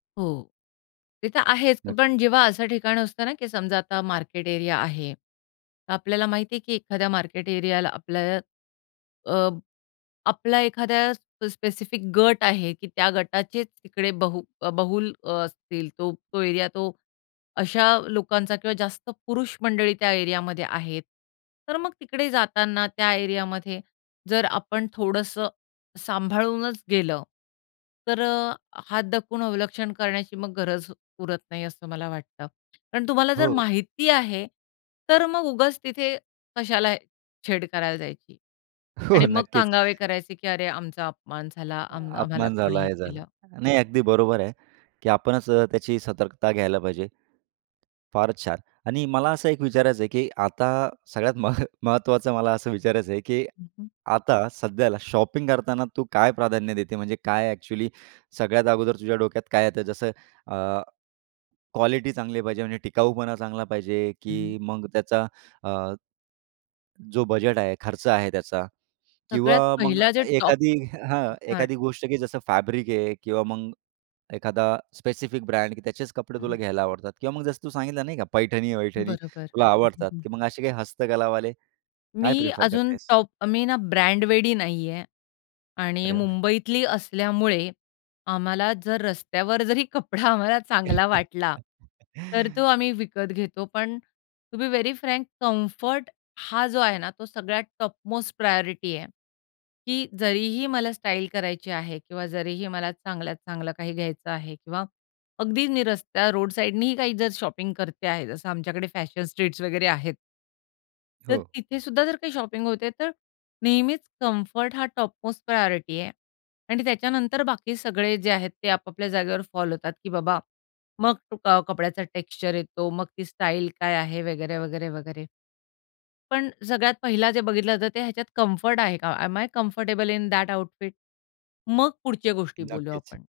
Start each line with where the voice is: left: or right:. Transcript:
left: हो. ते तर आहेच
right: नक्की.
left: पण जेव्हा असं ठिकाण असतं ना, की समजा आता मार्केट एरिया आहे. तर आपल्याला माहिती आहे, की एखाद्या मार्केट एरियाला आपल्याला अ, आपला एखाद्या प स्पेसिफिक गट आहे की त्या गटाचे तिकडे बहु बहुल असतील, तो. तो एरिया तो अशा लोकांचा किंवा जास्त पुरुष मंडळी त्या एरियामध्ये आहेत. तर मग तिकडे जाताना त्या एरियामध्ये, जर आपण थोडंसं सांभाळूनच गेलं, तर अ, हात दाखवून अवलक्षण करण्याची गरज उरत नाही असं मला वाटतं. कारण तुम्हाला जर
right: हो.
left: माहिती आहे, तर मग उगाच तिथे कशाला छेड करायला जायची.
right: हो
left: आणि मग
right: नक्कीच.
left: सांगावे करायचे, की अरे आमचा अपमान झाला
right: अ,
left: आम आम्हाला
right: अपमान
left: कोणी
right: झाला
left: हे
right: हे झाला.
left: केलं.
right: नाही, अगदी बरोबर आहे, की आपणच त्याची सतर्कता घ्यायला पाहिजे. फारच छान. आणि मला असं एक विचारायचं आहे, की आता सगळ्यात मह महत्त्वाचं मला असं विचारायचं आहे, की
left: हं, हं.
right: आता सध्याला शॉपिंग करताना तू काय प्राधान्य देते? म्हणजे काय एक्चुअली सगळ्यात अगोदर तुझ्या डोक्यात काय येतं? जसं अ, क्वालिटी चांगली पाहिजे म्हणजे टिकाऊपणा चांगला पाहिजे
left: हं, हं.
right: की मग त्याचा अ, जो बजेट आहे, खर्च आहे त्याचा?
left: सगळ्यात
right: किंवा मग
left: पहिला जे टॉप
right: एखादी हं, हां,
left: [unintelligible]
right: एखादी गोष्ट की जसं फॅब्रिक आहे किंवा मग एखादा स्पेसिफिक ब्रँड त्याचेच कपडे
left: हं.
right: तुला घ्यायला आवडतात किंवा मग जसं तू सांगितलं नाही का पैठणी-वैठणी
left: बरोबर.
right: तुला
left: हं, हं,
right: आवडतात,
left: हं.
right: की मग असे काही हस्तकलावाले, काय
left: मी
right: प्रिफर
left: अजून
right: करतेस?
left: टॉप मी ना, ब्रँडवेडी नाही आहे. आणि
right: अरे वाह!
left: मुंबईतली असल्यामुळे आम्हाला जर रस्त्यावर जरी कपडा आम्हाला चांगला वाटला, तर तो आम्ही विकत घेतो. पण to be very frank comfort हा जो आहे ना, तो सगळ्यात टॉप मोस्ट प्रायोरिटी आहे. की जरीही मला स्टाईल करायची आहे किंवा जरीही मला चांगल्यात चांगलं काही घ्यायचं आहे किंवा अगदी निरस्त्या रोड साईडनीही काही जर शॉपिंग करते आहे जसं आमच्याकडे फॅशन स्ट्रीट्स वगैरे आहेत. तर
right: हो.
left: तिथे सुद्धा जर काही शॉपिंग होते, तर नेहमीच कम्फर्ट हा टॉपमोस्ट प्रायोरिटी आहे. आणि त्याच्यानंतर बाकी सगळे जे आहेत ते आपापल्या जागेवर फॉल होतात की बाबा, मग कपड्याचा टेक्स्चर येतो मग ती स्टाईल काय आहे? वगैरे, वगैरे, वगैरे. पण सगळ्यात पहिला जे बघितलं जातं ते ह्याच्यात कम्फर्ट आहे का? Am I comfortable in that outfit? मग पुढच्या गोष्टी बोलूया
right: नक्कीच.
left: आपण.